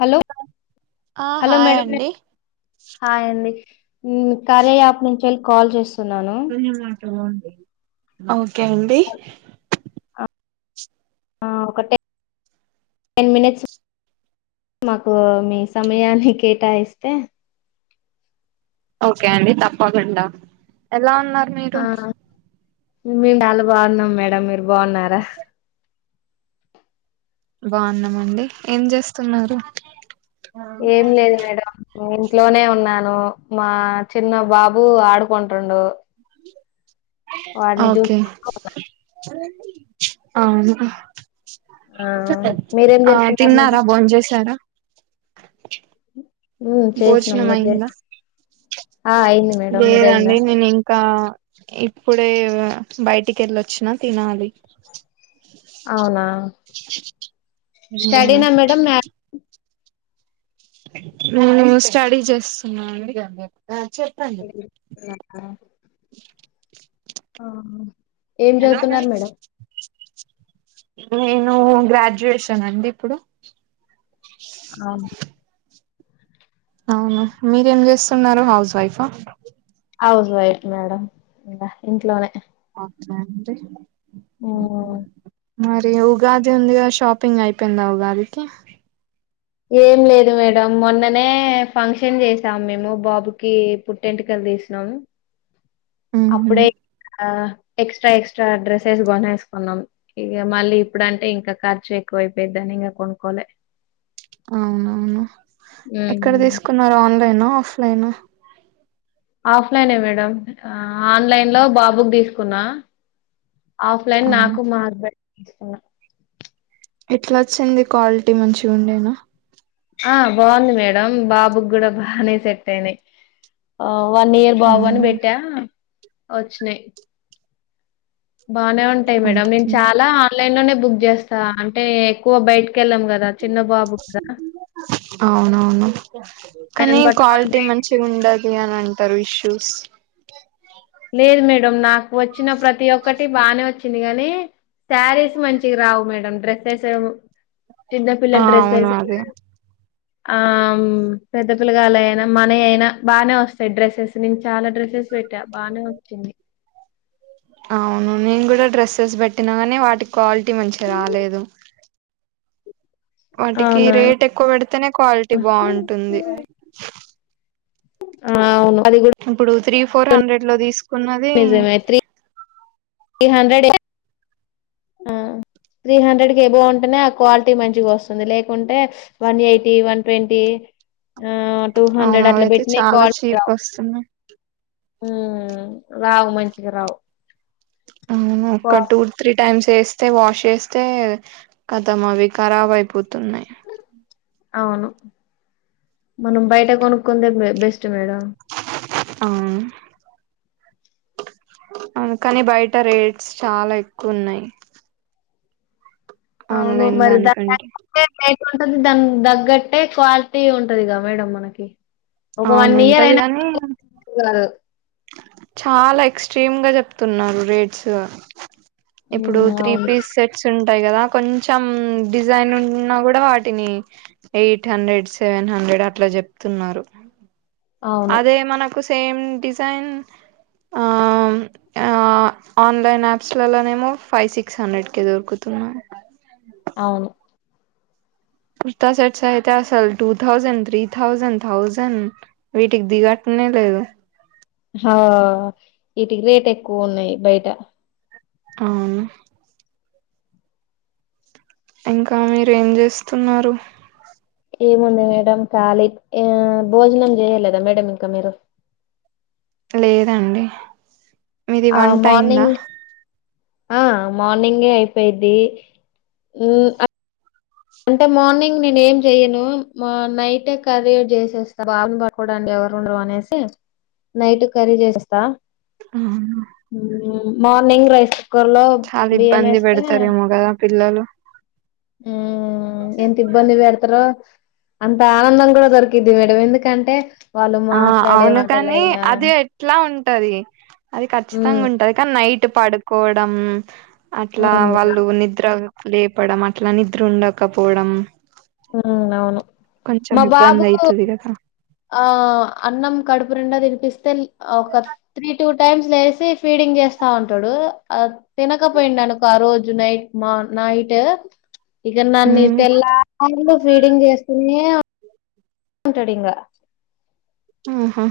Hello ఆ hello hi madam అండి హ్మ్ కార్య యాప్ నుంచెల్ కాల్ చేస్ సున్నాను హలొండి అవు కేండి ఆ ఒక టెన్ టెన్ మినిట్స్ మాకు మీ సమయానికే ఠా ఇస్తే ఓకే అండి తప్పగుండా ఎలా ఉ ఉన్నారు మీటు మీమ్ డాలు బాగున్నాం మేడం మి బావున్నార బావున్నమండి ఏం చేస్తున్నారు ఏం లేదు మేడ ఇంట్లోనే ఉన్నాను మా చిన్న బాబు ఆడుకొంటుండు ఓకే ఉన్నా అవును ఆ మీరేం ఆ చేస్తున్నారు మేడం తిన్నారా బోంచేసారా మ్ చేసినాం భోజనం మీరు అయిందా చేసి ఆ అయింది మేడం మీదయిందా లేదండి నేను ఇంకా ఇప్పుడే బైటికి వెళ్ళొచ్చినా తినాలి అవునా స్టడీ నా మేడం మ్యాక్ ఊ స్టడీ చేస్తుఅండి మ్యారేజ్ ఇ ఆ ఏం జదువుతున్నారు మేడం నేను గ్రాడ్యుయేషన్ అండి ఇప్పుడు ఆ అవును మీరేం జేస్తున్నరు హౌస్ వైఫా హౌస్ వైఫ్ మేడం ఇంట్లోనే అీ ఓ మరి ఉగాది ఉందిగా షాపింగ్ అయిపోయిందా ఉగాదికి ఏం లేదు మేడం మొన్ననే ఫంక్షన్ చేసాం మేము బాబుకి పుట్టెంటకలు తీసినాము ఉహు అప్పుడే ఆ ఎక్స్ట్రా ఎక్స్ట్రా డ్రెస్సెస్ కొనేసుకున్నాం ఇక మళ్ళీ ఇప్పుడుంటే ఇంకా ఖర్చు ఎక్కువైపోయిదిని ఇంకా కొనుక్కోలే అవునవును ఎక్కడ మ్మ్ తీసుకున్న ఆన్లైన్ ఫలైనా ఆఫ్లైనే మేడం ఆన్లైన్ లో బాబుకి తీసుకున్నా ఆఫ్లైన్ అవును నాకు మార్బ ఆ ఎట్లా వచ్చింది క్వాలిటీ మంచి ఉండేనా ఆ బాగుంది మేడం బాబుకి కూడా బాగానే సెట్ అయినాయి వన్ ఇయర్ బాబు అని అవును పెట్టా వచ్చినాయి బానే ఉంటాయి మేడ నేను ఓకే చాలా ఆన్లైన్ లోనే బుక్ చేస్తా అంటే ఎక్కువ బయట అవునవును కానీ ఆయనను పట్టుకొని క్వాలిటీ బయట మంచి ఉండదు అనింటే తారు ఇష్యూస్ లేదు మేడం నాకు వచ్చిన ప్రతి ఒక్క బాగానే వచ్చింది కాగాని శారీస్ మంచి రావు మేడం డ్రెస్సెస్ చిన్న ఆ పిల్లల అవును డ్రెస్సెస్ అదే ఆ పెద్ద పిల్లగాలు అయినా మన అయినా బానే వస్తాయి డ్రెస్సెస్ నేను చాలా డ్రెస్సెస్ పెట్టా బానే వచ్చింది అవును నేను కూడా డ్రెస్సెస్ పెట్టినా కానీ వాటికి క్వాలిటీ మంచి రాలేదు వాటికి అవునా రేట్ ఎక్కువ పెడితేనే క్వాలిటీ బాగుంటుంది ఆ అవును అది కూడా ఇప్పుడు త్రీ ఫోర్ హండ్రెడ్ లో తీసుకున్నది నిజమే త్రీ త్రీ హండ్రెడ్ ఆ త్రీ హండ్రెడ్ క ఏ బాగుంటేనే ఆ క్వాలిటీ మంచిగా వస్తుంది లేకుంటే వన్ ఎయిటీ వన్ ట్వంటీ ఆ టూ అవును హండ్రెడ్ అట్లా అవయితే పెట్టిన చాలా కాల్ చీప్ అవు వస్తున్నాయి ఉ రావు మంచిగా రావు అను క్వా ఒక్క టూ త్రీ టైమ్స్ చేస్తే వాష్ చేస్తే కతం అవి రాబ్ అయిపోతున్నాయి అవును మనం బయట కొనుక్కుంద బెస్ట్ మేడం అవును అవును కానీ బయట రేట్స్ చాలా ఎక్కువ ఉన్నాయి అవును ఆన్లైన్ మరిదా దా దానికంటే దా ఏ ఏ ఉంటుంది దాని తగ్గట్టే క్వాలిటీ ఉంటుందిగా మేడం మనకి ఒక అవును వన్ ఇయర్ ఉంటది అయినా కానీ గా గాదు చాలా ఎక్స్ట్రీమ్ గా చెప్తున్నారు రేట్స్సు ఇప్పుడు ఉమ్ త్రీ అవును పీస్ సెట్స్ ఉం ఉంటాయి కదా కొంచెం డిజైన్ నున్నా కూడా వాటిని ఎయిట్ హండ్రెడ్ సెవెన్ హండ్రెడ్ అట్లా చొప్తున్నారు అవును అదే మనకుస్ సేమ్ డిజ్ ైన్ ఆ ఆ ఆన్లైన్ యాప్స్లలోనేమో ఫైవ్ సిక్స్ హండ్రెడ్ కి దొరుకుతున్నా ఔను కుర్తా సెట్స్ అయితే అసలు two thousand three thousand thousand వీటికి దిగాట్నే లేదు ఆ వీటికి రేట్ ఎక్కువ ఉన్నాయి బయటా ఔను ఇంకా మీరేం చేస్తున్నారు ఏముంది మేడం ఖాలీ ఏ భోజనం చేయలేదా మేడం ఇంకా మీరు లేదండి మీది ఆ వంట అయ్యిందా మార్నింగ్ ఆ మార్నింగే అయిపోయిద్ది ఏ ఆ అంటే మార్నింగ్ నేను ఏం చెయ్యను మా నైటే కర్రీ చేసేస్తా బాబు పట్టకోడనికి ఎవరు ఉండరు అనేసి నైట్ కర్రీ చేసెస్తా అవును. ము.... ఊ మార్నింగ్ రైస్ కుక్కర్ లో బియ్యం ఏస్తే పిల్లాలు హ ఎంత ఇబ్బందిగా ఆడుతారో అంత ఆనందం కూడా దొరికిద్ది కదా ఎందుకంటే వాళ్ళు ఆ మాట్లాడే అవును కాని మాటలైనా అది ఎట్లా ఉంటాది అది ఖచ్చితంగా మ్మ్ ఉంటది కానీ నైట్ ఇట్ పడుకోడం అట్లా మ్మ్ వాళ్ళు నిద్ర లేపడం అట్లా నిద్ర ఉండకపోడం ఔను అవును మా బాబు ఇబ్బంది అయితది కదా ఆ అన్నం కడుపు నిెండా తినిపిస్తే ఒక త్రీ టూ టైమ్స్ లేసి ఫీడింగ్ చేస్తా ఉంటాడు ఆ తినకపోయిండు అనుకో ఆ రోజు నైట్ మర్ నైటు ఇక నన్ని ఉమ్ తేర్ల హ్యాండ్ లో ఫీడింగ్ చేస్కొని ఏవ్ అంటడంగ ఆహా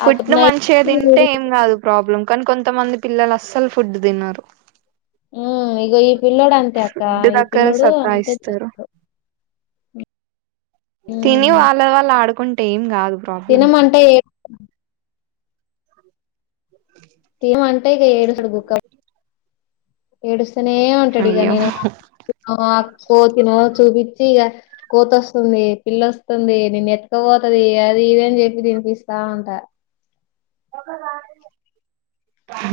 ఫుడ్ మంచిగా తింటే ఫీడింగ్ ఏం కాదు ప్రాబ్లమ్ కానీ కొంతమంది పిల్లలు అస్సలు ఫుడ్ తిన్నారు ఇగ ఈ పిల్ల్లోడు అంతే అక్క ఈ దగ్గర పిల్ల్లోడు అంతే సతాయిస్తారు చేస్తాడు తిని వాళ్ళ వాళ్ళు ఆడుకుంట టైం కాదు ప్రాబ్లం తినమ అంటే అ ఏ అంటాయి క ఏడు సడుగుక్క ఏడు అసనే ఏమంటాడు ఇక అయ్యో నేను అపో తినో చూపిించ గా కోత వస్తుంది పిల్లొస్తుంది నేను ఎతుకపోతుది అది ఇద అని చెప్పి తినిపిస్తాంట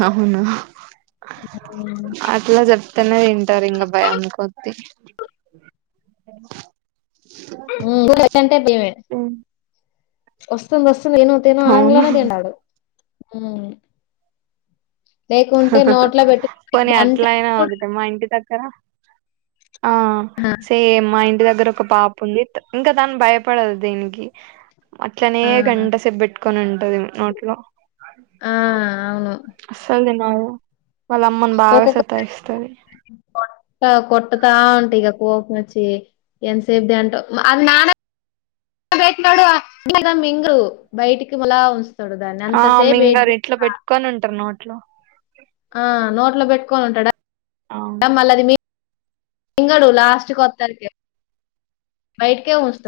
అవునా ఉమ్. అట్లా చెప్తేనే తింటారు ఇంకా భయం కొద్ద్దీ ంటమే వస్తుంది వస్తు ే తేన అవును అననే తేండాడు అవు లేకుంటే నోట్లో పెట్టుకు గంట క్క ఆ ఆ సేమ్మా ఇ దగ్గర ఒక పాపు ఉంది ఇంకా దాన్ని భయపడదు దీనికి అట్లనే ఆ గంట సబ్ పెట్టుకొని ఉంటది నోట్లో ఆ అవును నా ఒక్కొక్క కొట్టతా అంటే ఇక కోపం నచ్చి ఎంతసేపుదిే అంట అ నాన్న పెట్టిడుదా మింగరు బయటికి మళ ఆ మీంగారు ఇట్లా పెట్టుకొని ఉంటారు నో లా ఆ నోట్లో పెట్టుకొని ఉంటాడా అవును మళ్ళది మీ తంగ లాస్ట్ కొత్తరికే బైటకిస్త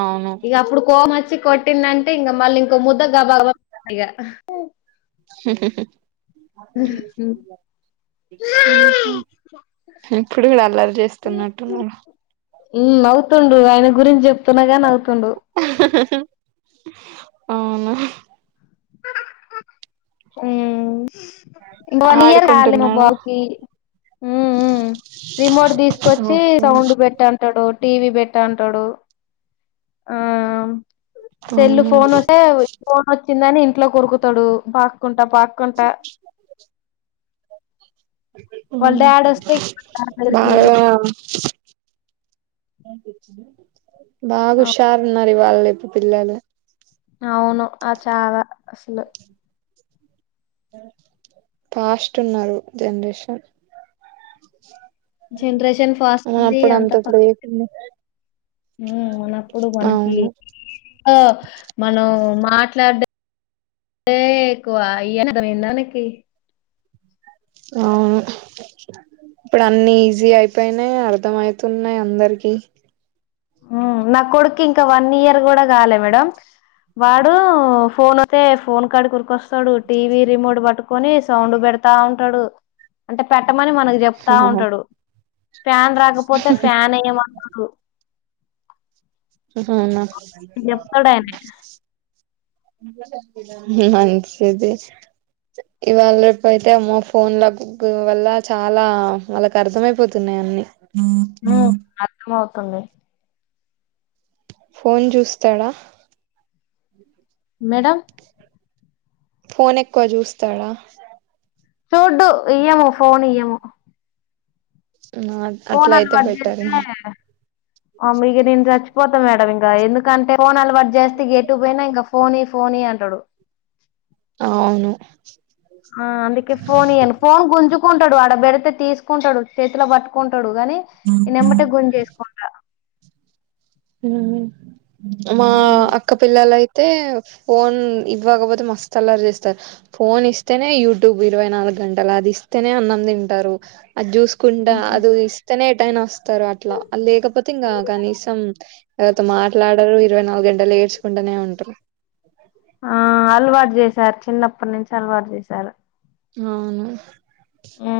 అవును ఇక అప్పుడు కోపం వచ్చి కొట్టిందంటే ఇంకా మళ్ళీ ఇంకో ముద్ద గబా గబా ఇగ ఊ హ్ ఇప్పుడు కూడా ఆ బలి చేస్తున్నట్టు ఉన్నారు ఉ అవు నవ్వుతుండు ఆయన గురించి చెప్తున్నాగా నవ్వుతుండు అవునా ఊ వన్ ఇయర్ కాలే మా ఆడుకుంటున్నాడా బాబు కి ఊ ఊ రిమోట్ తీసుకొచ్చి సౌండ్ పెట్టు అంటాడు టీవీ పెట్టా అంటాడు ఆ సెల్ అవును ఫోన్ వస్తే ఫోన్ వచ్చిందని వే ఇంకా కొరుకుతాడు పాక్కుంటా పాక్కుంటా ఊ వాళ్ళ డాడీ వస్తే బాగా ఏం తెచ్చిన బాగా హుషారు ఉన్నారు వాళ్ళు పిల్లలు అవును ఆ చాలా అసలు ఫాస్ట్ ఉన్నారు జనరేషన్ జనరేషన్ ఫాస్ట్ ఆ అప్పుడు అంత లేకుండే ఊ ఉన్నప్పుడు వాళ్ళకి అవును ఆ మనం మాట్లాడుతే ఎక్కువ అర్థమైందా ఆయనకి అవును ఇప్పుడు అన్ని ఈజీ ఐపోయినయ్ అర్థం అయితున్నాయి అందరికి ఊ నా కొడుకు ఇంకా వన్ ఇయర్ కూడా కాలే మేడమ్ వాడు ఫోన్ వస్తే ఫోన్ కాడి కి ఊరికోస్తాడు డు టీవీ రిమోట్ పట్టు కొని సౌండ్ పెడతా ఉంటాడు అంటే పె ట్టమని మనకు చెప్తా ఉంటాడు ఫ్యాన్ రాకపోతే ఫ్యాన్ వేయమంటాడు హ అవునా చెప్తాడు ఆయనే మంచిది ఇవాళ రేపు అయితే అమ్మ ఫోన్ ల బుక్ వల్ల చాలా వాళ్ళకు అర్థమయిపోతున్నాయి అన్నిీ ఊ అర్ధం అవ్ తుంది ఫోన్ చూస్తాడా మేడమ్ ఫోన్ ఎక్కువ చూస్తాడా చూడ్డు ఇయ్యము ఫోన్ ఇయ్యము అట్లా పోన్లు అయితే అలవాటు బెటర్ చేస్తే ఇక నేను చచ్చిపోతాను మేడం ఇంకా ఎందుకంటే ఫోన్ అలవాటు చేస్తే ఎట్టు పోయినా ఇంకా ఫోన్ ఈ ఫోన్ ఈ అంటాడు అవును ఆ అందుకే ఫోన్ ఈయను ఫోన్ గుంజు కుంటాడు ఆడబెడతే తీసుకుంటాడు చేతిలో పట్టుకుంటాడు డు కాని నెంమటే గుంజ చేసుకుంట హు మా ఉమ్, అక్కపిిల్లలయితే తే ఫోన్ ఇవ్వకపోతే మస్తు అల్లారి చేస్తారు ఫోన్ ఇస్తేనే యూట్యూబ్ ఇరవై నాలుగు గంటలు అది ఇస్తేనే అన్నం తింటారు అది జ్యూస్ కుంటా ఉమ్. అది ఇస్తనే అట్టైనా వస్తారు అట్లా లేకపోతే ఇంగా కనీసం ఎవరితో మాట్లాడరు ఇరవై నాలుగు గంటలు ఏడ్చుకుంటనే ఉంటారు ఆ అలవాటు చేసారు చిన్నప్పటి నుంచి అలవాటు చేసారు అవును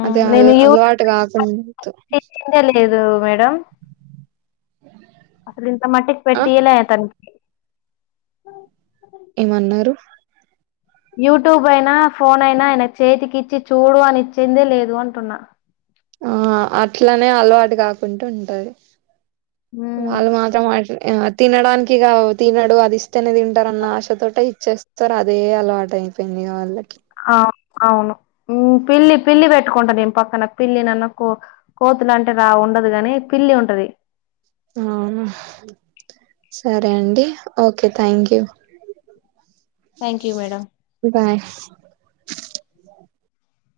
అదే అ నేను యూట్యూబ్ అలవాటు కాకూడదు తెచ్చిందే లేదు మేడం అసలు ఇంత మట్టికి ఆ పెఠయలాయ తనకి ఏమన్నారు యూట్యూబ్ అయినా ఫోన్ అయినా ఆయన చేతికి ఇచ్చి చూడు అని ఇచ్చిందే లేదు అంటున్నా ఆ అట్లనే అలవాటు కాకుంటూ ఉంటది హ్మ్. వాళ్ళ మాత్ర మా తినడానికి కా తినడు అది ఇస్తేనే తింటారున్న ఆశతోోట ఇచ్చేస్తారు అదే అలవాట అయిపోయింది వాళ్ళకి ఆ అవును పిల్లి పిల్లి పెట్టుకుంటాది నేను పక్కన పిల్లి నన్న కో కోతులు అంటే రా ఉండదు కాగాని పిల్లి ఉంటది అవునా సరే అండి okay thank you thank you madam bye